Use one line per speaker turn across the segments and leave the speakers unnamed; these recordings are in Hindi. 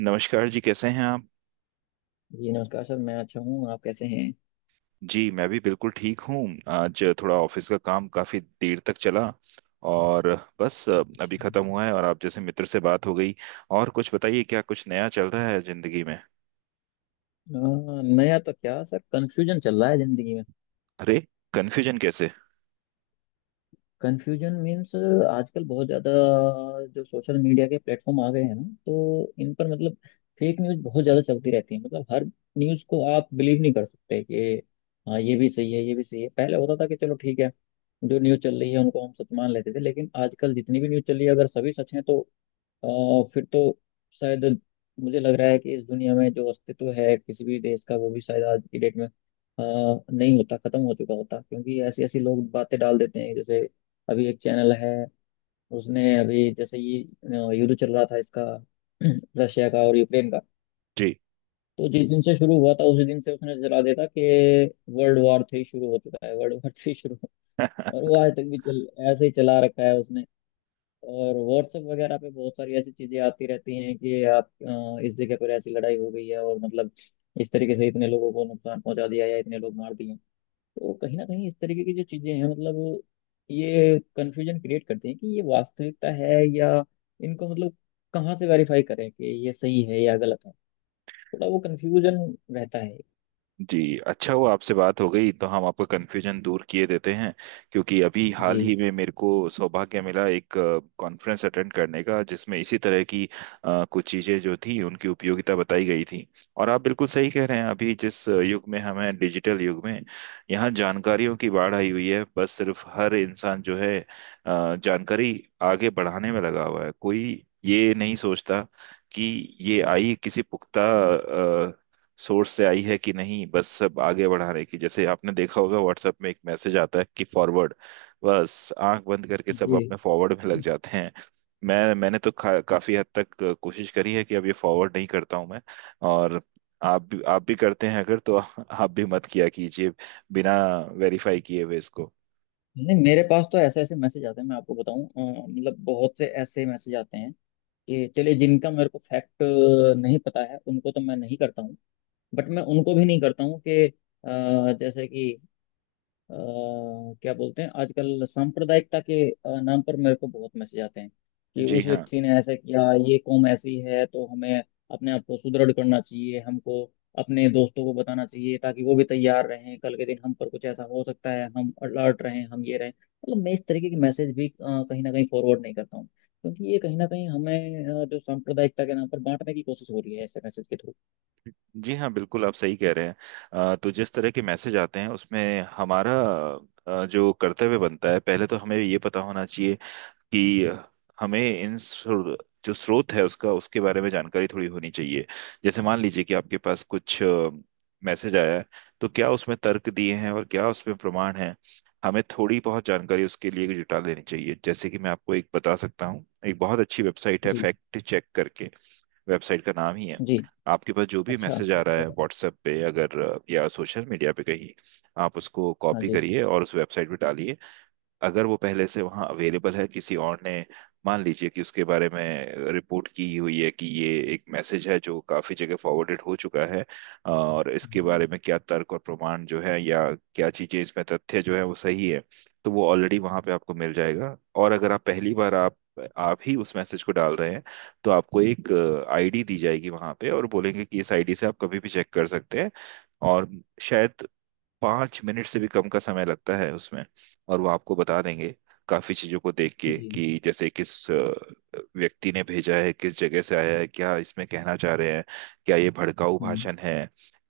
नमस्कार जी, कैसे हैं आप?
जी नमस्कार सर मैं अच्छा हूँ आप कैसे हैं।
जी, मैं भी बिल्कुल ठीक हूँ। आज थोड़ा ऑफिस का काम काफी देर तक चला, और बस अभी
अच्छा।
खत्म हुआ है और आप जैसे मित्र से बात हो गई। और कुछ बताइए, क्या कुछ नया चल रहा है जिंदगी में?
नया तो क्या सर कंफ्यूजन चल रहा है जिंदगी में।
अरे, कन्फ्यूजन कैसे?
कंफ्यूजन मीन्स आजकल बहुत ज्यादा जो सोशल मीडिया के प्लेटफॉर्म आ गए हैं ना, तो इन पर मतलब फेक न्यूज बहुत ज्यादा चलती रहती है। मतलब हर न्यूज को आप बिलीव नहीं कर सकते कि हाँ ये भी सही है, ये भी सही है। पहले होता था कि चलो ठीक है, जो न्यूज चल रही है उनको हम सच मान लेते थे, लेकिन आजकल जितनी भी न्यूज चल रही है अगर सभी सच है तो अ, फिर तो शायद मुझे लग रहा है कि इस दुनिया में जो अस्तित्व है किसी भी देश का वो भी शायद आज की डेट में नहीं होता, खत्म हो चुका होता, क्योंकि ऐसी ऐसी लोग बातें डाल देते हैं। जैसे अभी एक चैनल है, उसने अभी जैसे ये युद्ध चल रहा था इसका रशिया का और यूक्रेन का।
जी
तो जिस दिन से शुरू हुआ था उसी दिन से उसने चला देता कि वर्ल्ड वॉर थ्री शुरू हो चुका है, वर्ल्ड वॉर थ्री शुरू हो- और वो आज तक भी चल ऐसे ही चला रखा है उसने। और व्हाट्सएप वगैरह पे बहुत सारी ऐसी चीजें आती रहती हैं कि आप इस जगह पर ऐसी लड़ाई हो गई है और मतलब इस तरीके से इतने लोगों को नुकसान पहुंचा दिया या इतने लोग मार दिए। तो कहीं ना कहीं इस तरीके की जो चीजें हैं मतलब ये कन्फ्यूजन क्रिएट करती हैं कि ये वास्तविकता है या इनको मतलब कहाँ से वेरीफाई करें कि ये सही है या गलत है। थोड़ा वो कन्फ्यूजन रहता है।
जी, अच्छा हुआ आपसे बात हो गई तो हम आपका कन्फ्यूजन दूर किए देते हैं। क्योंकि अभी हाल ही
जी।
में मेरे को सौभाग्य मिला एक कॉन्फ्रेंस अटेंड करने का, जिसमें इसी तरह की कुछ चीज़ें जो थी उनकी उपयोगिता बताई गई थी। और आप बिल्कुल सही कह रहे हैं, अभी जिस युग में हमें, डिजिटल युग में, यहाँ जानकारियों की बाढ़ आई हुई है। बस सिर्फ हर इंसान जो है जानकारी आगे बढ़ाने में लगा हुआ है, कोई ये नहीं सोचता कि ये आई किसी पुख्ता सोर्स से आई है कि नहीं। बस सब आगे बढ़ाने की, जैसे आपने देखा होगा व्हाट्सएप में एक मैसेज आता है कि फॉरवर्ड, बस आंख बंद करके सब
जी।
अपने फॉरवर्ड में लग जाते हैं। मैंने तो काफी हद तक कोशिश करी है कि अब ये फॉरवर्ड नहीं करता हूं मैं। और आप भी करते हैं अगर तो आप भी मत किया कीजिए, बिना वेरीफाई किए हुए इसको।
नहीं मेरे पास तो ऐसे ऐसे मैसेज आते हैं, मैं आपको बताऊं, मतलब बहुत से ऐसे मैसेज आते हैं। ये चलिए जिनका मेरे को फैक्ट नहीं पता है उनको तो मैं नहीं करता हूँ। बट मैं उनको भी नहीं करता हूँ कि जैसे कि अ, क्या बोलते हैं आजकल सांप्रदायिकता के नाम पर मेरे को बहुत मैसेज आते हैं कि
जी
उस
हाँ,
व्यक्ति ने ऐसा किया, ये कौम ऐसी है, तो हमें अपने आप को सुदृढ़ करना चाहिए। हमको अपने दोस्तों को बताना चाहिए ताकि वो भी तैयार रहें, कल के दिन हम पर कुछ ऐसा हो सकता है, हम अलर्ट रहें, हम ये रहें। मतलब मैं इस तरीके के मैसेज भी कहीं ना कहीं फॉरवर्ड नहीं करता हूँ, क्योंकि ये कहीं ना कहीं हमें जो सांप्रदायिकता के नाम पर बांटने की कोशिश हो रही है ऐसे मैसेज के थ्रू।
जी हाँ बिल्कुल आप सही कह रहे हैं। तो जिस तरह के मैसेज आते हैं उसमें हमारा जो कर्तव्य बनता है, पहले तो हमें ये पता होना चाहिए कि हमें जो स्रोत है उसका, उसके बारे में जानकारी थोड़ी होनी चाहिए। जैसे मान लीजिए कि आपके पास कुछ मैसेज आया है, तो क्या उसमें तर्क दिए हैं और क्या उसमें प्रमाण है। हमें थोड़ी बहुत जानकारी उसके लिए जुटा लेनी चाहिए। जैसे कि मैं आपको एक बता सकता हूँ, एक बहुत अच्छी वेबसाइट है
जी।
फैक्ट चेक करके। वेबसाइट का नाम ही है।
जी।
आपके पास जो भी
अच्छा
मैसेज
अच्छा
आ रहा है
अच्छा।
व्हाट्सएप पे अगर, या सोशल मीडिया पे कहीं, आप उसको
हाँ
कॉपी
जी।
करिए और उस वेबसाइट पे डालिए। अगर वो पहले से वहाँ अवेलेबल है, किसी और ने मान लीजिए कि उसके बारे में रिपोर्ट की हुई है कि ये एक मैसेज है जो काफी जगह फॉरवर्डेड हो चुका है और इसके
हम्म,
बारे में क्या तर्क और प्रमाण जो है, या क्या चीजें इसमें तथ्य जो है वो सही है, तो वो ऑलरेडी वहाँ पे आपको मिल जाएगा। और अगर आप पहली बार, आप ही उस मैसेज को डाल रहे हैं, तो आपको एक आईडी दी जाएगी वहाँ पे और बोलेंगे कि इस आईडी से आप कभी भी चेक कर सकते हैं। और शायद 5 मिनट से भी कम का समय लगता है उसमें। और वो आपको बता देंगे, काफी चीजों को देख के,
जी।
कि जैसे किस व्यक्ति ने भेजा है, किस जगह से आया है, क्या इसमें कहना चाह रहे हैं, क्या ये भड़काऊ
हम्म।
भाषण है,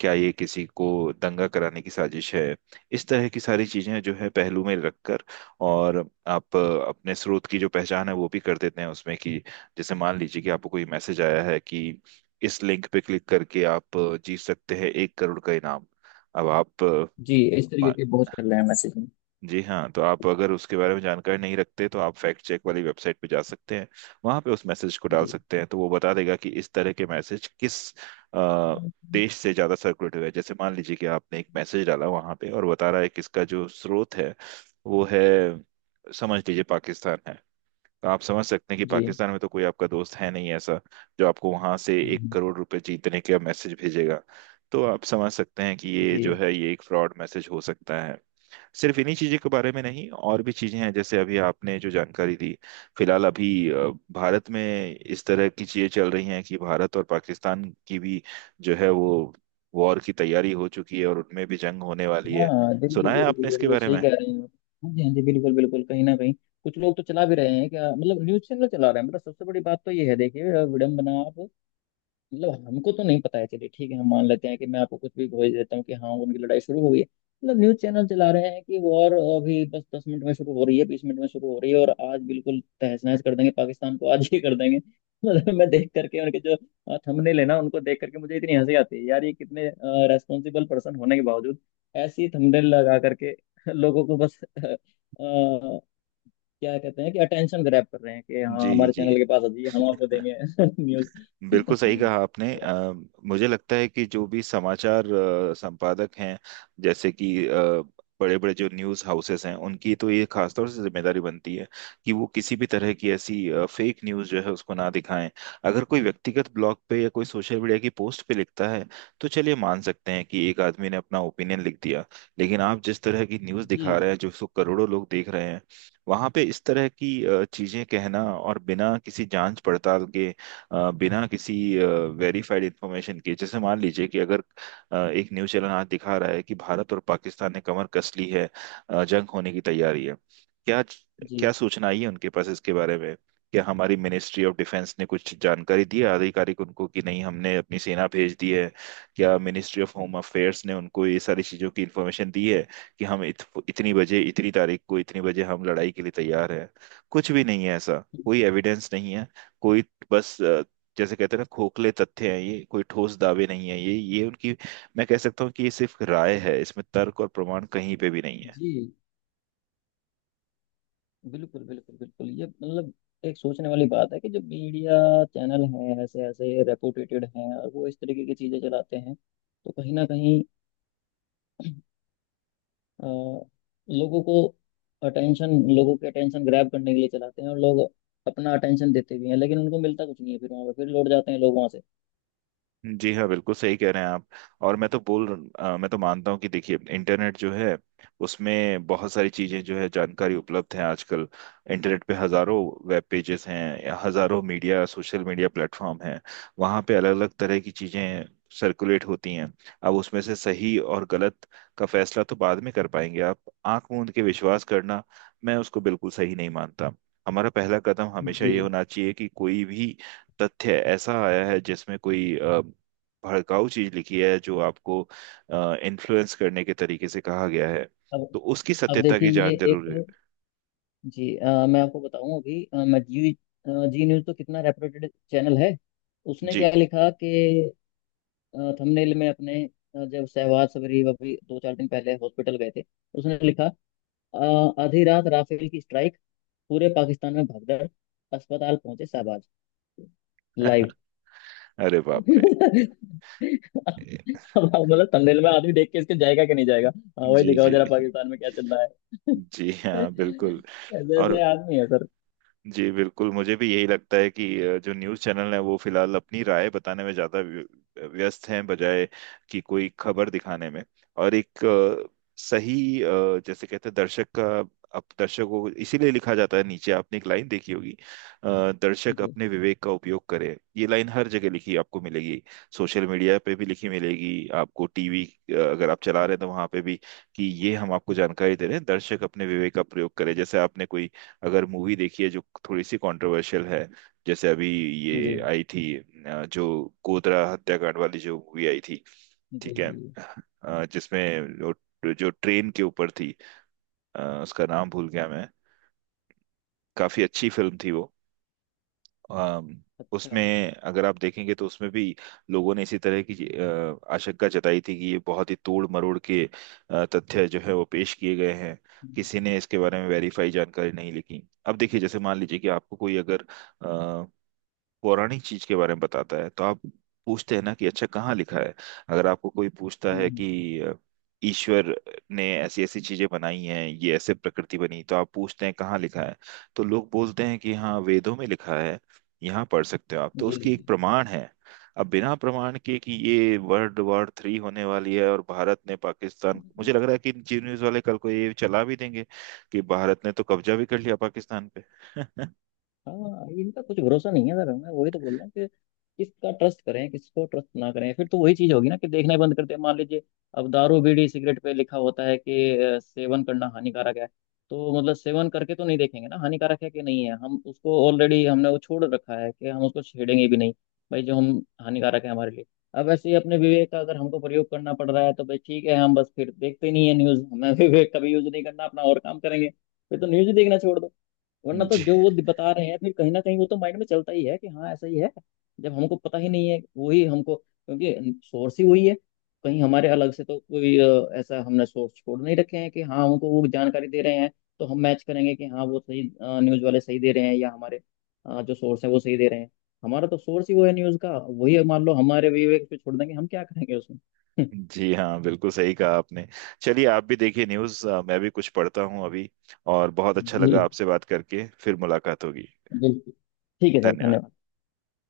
क्या ये किसी को दंगा कराने की साजिश है, इस तरह की सारी चीजें जो है पहलू में रखकर। और आप अपने स्रोत की जो पहचान है वो भी कर देते हैं उसमें कि जैसे मान लीजिए कि आपको कोई मैसेज आया है कि इस लिंक पे क्लिक करके आप जीत सकते हैं 1 करोड़ का इनाम। अब आप
जी, इस तरीके
हाँ,
के बहुत चल रहे हैं मैसेजिंग।
जी हाँ, तो आप अगर उसके बारे में जानकारी नहीं रखते तो आप फैक्ट चेक वाली वेबसाइट पे जा सकते हैं। वहां पे उस मैसेज को डाल
जी।
सकते हैं तो वो बता देगा कि इस तरह के मैसेज किस अ, देश से ज्यादा सर्कुलेट हुए हैं। जैसे मान लीजिए कि आपने एक मैसेज डाला वहां पे और बता रहा है कि इसका जो स्रोत है वो है, समझ लीजिए पाकिस्तान है, तो आप समझ सकते हैं कि
जी।
पाकिस्तान में तो कोई आपका दोस्त है नहीं ऐसा जो आपको वहां से एक
हम्म,
करोड़ रुपए जीतने का मैसेज भेजेगा। तो आप समझ सकते हैं कि ये जो
जी।
है, ये एक फ्रॉड मैसेज हो सकता है। सिर्फ इन्हीं चीज़ों के बारे में नहीं, और भी चीज़ें हैं जैसे अभी आपने जो जानकारी दी। फिलहाल अभी भारत में इस तरह की चीज़ें चल रही हैं कि भारत और पाकिस्तान की भी जो है वो वॉर की तैयारी हो चुकी है और उनमें भी जंग होने वाली है।
हाँ
सुना
बिल्कुल
है
बिल्कुल
आपने इसके
बिल्कुल
बारे
सही
में?
कह रहे हैं आप। हाँ जी, हाँ जी, बिल्कुल बिल्कुल कहीं ना कहीं कुछ लोग तो चला भी रहे हैं, क्या मतलब न्यूज़ चैनल चला रहे हैं। मतलब सबसे बड़ी बात तो ये है, देखिए विडम्बना। आप मतलब हमको तो नहीं पता है, चलिए ठीक है हम मान लेते हैं कि मैं आपको कुछ भी भेज देता हूँ कि हाँ उनकी लड़ाई शुरू हो गई है। मतलब न्यूज़ चैनल चला रहे हैं कि वॉर अभी बस 10 मिनट में शुरू हो रही है, 20 मिनट में शुरू हो रही है, और आज बिल्कुल तहस नहस कर देंगे पाकिस्तान को, आज ही कर देंगे। मतलब मैं देख करके उनके जो थंबनेल है ना, उनको देख करके मुझे इतनी हंसी आती है यार, ये कितने रेस्पॉन्सिबल पर्सन होने के बावजूद ऐसी थंबनेल लगा करके लोगों को बस अ, क्या कहते हैं कि अटेंशन ग्रैब कर रहे हैं कि हाँ
जी,
हमारे
जी
चैनल के पास आ जाइए, हम आपको देंगे न्यूज़।
बिल्कुल सही कहा आपने। मुझे लगता है कि जो भी समाचार संपादक हैं, जैसे कि बड़े बड़े जो न्यूज़ हाउसेस हैं, उनकी तो ये खासतौर से जिम्मेदारी बनती है कि वो किसी भी तरह की ऐसी फेक न्यूज़ जो है उसको ना दिखाएं। अगर कोई व्यक्तिगत ब्लॉग पे या कोई सोशल मीडिया की पोस्ट पे लिखता है, तो चलिए मान सकते हैं कि एक आदमी ने अपना ओपिनियन लिख दिया। लेकिन आप जिस तरह की न्यूज़
जी।
दिखा रहे हैं जो उसको करोड़ों लोग देख रहे हैं, वहां पे इस तरह की चीजें कहना और बिना किसी जांच पड़ताल के, बिना किसी वेरीफाइड इंफॉर्मेशन के, जैसे मान लीजिए कि अगर एक न्यूज़ चैनल आज दिखा रहा है कि भारत और पाकिस्तान ने कमर कस ली है, जंग होने की तैयारी है, क्या क्या
जी।
सूचना आई है उनके पास इसके बारे में? क्या हमारी मिनिस्ट्री ऑफ डिफेंस ने कुछ जानकारी दी है आधिकारिक, उनको कि नहीं हमने अपनी सेना भेज दी है? क्या मिनिस्ट्री ऑफ होम अफेयर्स ने उनको ये सारी चीज़ों की इन्फॉर्मेशन दी है कि हम इतनी बजे इतनी तारीख को इतनी बजे हम लड़ाई के लिए तैयार हैं? कुछ भी नहीं है ऐसा, कोई एविडेंस नहीं है, कोई, बस, जैसे कहते हैं ना, खोखले तथ्य हैं ये, कोई ठोस दावे नहीं है ये उनकी, मैं कह सकता हूँ कि ये सिर्फ राय है, इसमें तर्क और प्रमाण कहीं पे भी नहीं है।
जी बिल्कुल बिल्कुल बिल्कुल ये मतलब एक सोचने वाली बात है कि जो मीडिया चैनल हैं ऐसे ऐसे रेपुटेटेड हैं और वो इस तरीके की चीज़ें चलाते हैं, तो कहीं ना कहीं अ, लोगों को अटेंशन, लोगों के अटेंशन ग्रैब करने के लिए चलाते हैं, और लोग अपना अटेंशन देते भी हैं, लेकिन उनको मिलता कुछ नहीं है, फिर वहाँ पे फिर लौट जाते हैं लोग वहाँ से।
जी हाँ बिल्कुल सही कह रहे हैं आप। और मैं तो बोल मैं तो मानता हूँ कि देखिए इंटरनेट जो है उसमें बहुत सारी चीजें जो है, जानकारी उपलब्ध है आजकल। इंटरनेट पे हजारों वेब पेजेस हैं, हजारों मीडिया, सोशल मीडिया प्लेटफॉर्म हैं, वहाँ पे अलग अलग तरह की चीजें सर्कुलेट होती हैं। अब उसमें से सही और गलत का फैसला तो बाद में कर पाएंगे आप। आंख मूंद के विश्वास करना, मैं उसको बिल्कुल सही नहीं मानता। हमारा पहला कदम हमेशा
जी।
ये होना चाहिए कि कोई भी तथ्य ऐसा आया है जिसमें कोई भड़काऊ चीज लिखी है, जो आपको इन्फ्लुएंस करने के तरीके से कहा गया है,
अब
तो उसकी
अब
सत्यता
देखिए
की
ये
जान
एक।
जरूर है।
जी, मैं आपको बताऊं अभी जी न्यूज़ तो कितना रेपुटेड चैनल है। उसने
जी
क्या लिखा कि थंबनेल में अपने, जब शहबाज सबरी अभी दो चार दिन पहले हॉस्पिटल गए थे, उसने लिखा आधी रात राफेल की स्ट्राइक, पूरे पाकिस्तान में भगदड़, अस्पताल पहुंचे शहबाज, लाइव।
अरे बाप रे।
अब आप मतलब थंबनेल में आदमी देख के इसके जाएगा कि नहीं जाएगा। हाँ वही
जी
दिखाओ
जी।
जरा पाकिस्तान में क्या चल रहा है।
जी हाँ बिल्कुल।
ऐसे
और
ऐसे आदमी है सर।
जी बिल्कुल, मुझे भी यही लगता है कि जो न्यूज़ चैनल है वो फिलहाल अपनी राय बताने में ज़्यादा व्यस्त हैं, बजाय कि कोई खबर दिखाने में। और एक सही जैसे कहते हैं दर्शक का, अब दर्शक को इसीलिए लिखा जाता है, नीचे आपने एक लाइन देखी होगी दर्शक
जी।
अपने विवेक का उपयोग करे, ये लाइन हर जगह लिखी आपको मिलेगी। सोशल मीडिया पे भी लिखी मिलेगी आपको, टीवी अगर आप चला रहे हैं तो वहां पे भी, कि ये हम आपको जानकारी दे रहे हैं, दर्शक अपने विवेक का प्रयोग करें। जैसे आपने कोई अगर मूवी देखी है जो थोड़ी सी कंट्रोवर्शियल है, जैसे अभी
जी।
ये आई थी जो गोधरा हत्याकांड वाली जो मूवी आई थी,
जी।
ठीक है,
जी।
जिसमें जो ट्रेन के ऊपर थी, उसका नाम भूल गया मैं। काफी अच्छी फिल्म थी वो। अम,
अच्छा।
उसमें अगर आप देखेंगे तो उसमें भी लोगों ने इसी तरह की आशंका जताई थी कि ये बहुत ही तोड़ मरोड़ के तथ्य जो है वो पेश किए गए हैं।
हम्म।
किसी ने इसके बारे में वेरीफाई जानकारी नहीं लिखी। अब देखिए जैसे मान लीजिए कि आपको कोई अगर पौराणिक चीज के बारे में बताता है तो आप पूछते हैं ना कि अच्छा कहाँ लिखा है। अगर आपको कोई पूछता
हम्म,
है
हम्म,
कि ईश्वर ने ऐसी ऐसी चीजें बनाई हैं, ये ऐसे प्रकृति बनी, तो आप पूछते हैं कहाँ लिखा है। तो लोग बोलते हैं कि हाँ वेदों में लिखा है, यहाँ पढ़ सकते हो आप, तो
जी।
उसकी एक
जी।
प्रमाण है। अब बिना प्रमाण के कि ये वर्ल्ड वॉर थ्री होने वाली है और भारत ने पाकिस्तान,
हम्म,
मुझे
हम्म।
लग रहा है कि जी न्यूज वाले कल को ये चला भी देंगे कि भारत ने तो कब्जा भी कर लिया पाकिस्तान पे।
हाँ इनका कुछ भरोसा नहीं है सर, मैं वही तो बोल रहा हूँ कि किसका ट्रस्ट करें, किसको ट्रस्ट ना करें, फिर तो वही चीज होगी ना कि देखना ही बंद करते हैं। मान लीजिए अब दारू बीड़ी सिगरेट पे लिखा होता है कि सेवन करना हानिकारक है, तो मतलब सेवन करके तो नहीं देखेंगे ना हानिकारक है कि नहीं है। हम उसको ऑलरेडी, हमने वो छोड़ रखा है कि हम उसको छेड़ेंगे भी नहीं, भाई जो हम, हानिकारक है हमारे लिए। अब ऐसे ही अपने विवेक का अगर हमको प्रयोग करना पड़ रहा है तो भाई ठीक है, हम बस फिर देखते ही नहीं है न्यूज हमें। विवेक का भी यूज नहीं करना अपना और काम करेंगे, फिर तो न्यूज ही देखना छोड़ दो। वरना तो
जी,
जो वो बता रहे हैं फिर कहीं ना कहीं वो तो माइंड में चलता ही है कि हाँ ऐसा ही है। जब हमको पता ही नहीं है वही हमको, क्योंकि सोर्स ही वही है, कहीं हमारे अलग से तो कोई ऐसा हमने सोर्स छोड़ नहीं रखे हैं कि हाँ हमको वो जानकारी दे रहे हैं, तो हम मैच करेंगे कि हाँ वो सही, न्यूज़ वाले सही दे रहे हैं या हमारे जो सोर्स है वो सही दे रहे हैं। हमारा तो सोर्स ही वो है न्यूज़ का, वही है, मान लो हमारे विवेक पे छोड़ देंगे हम क्या करेंगे उसमें।
जी हाँ बिल्कुल सही कहा आपने। चलिए आप भी देखिए न्यूज़, मैं भी कुछ पढ़ता हूँ अभी। और बहुत अच्छा
जी
लगा आपसे बात करके, फिर मुलाकात होगी।
बिल्कुल ठीक है सर,
धन्यवाद।
धन्यवाद।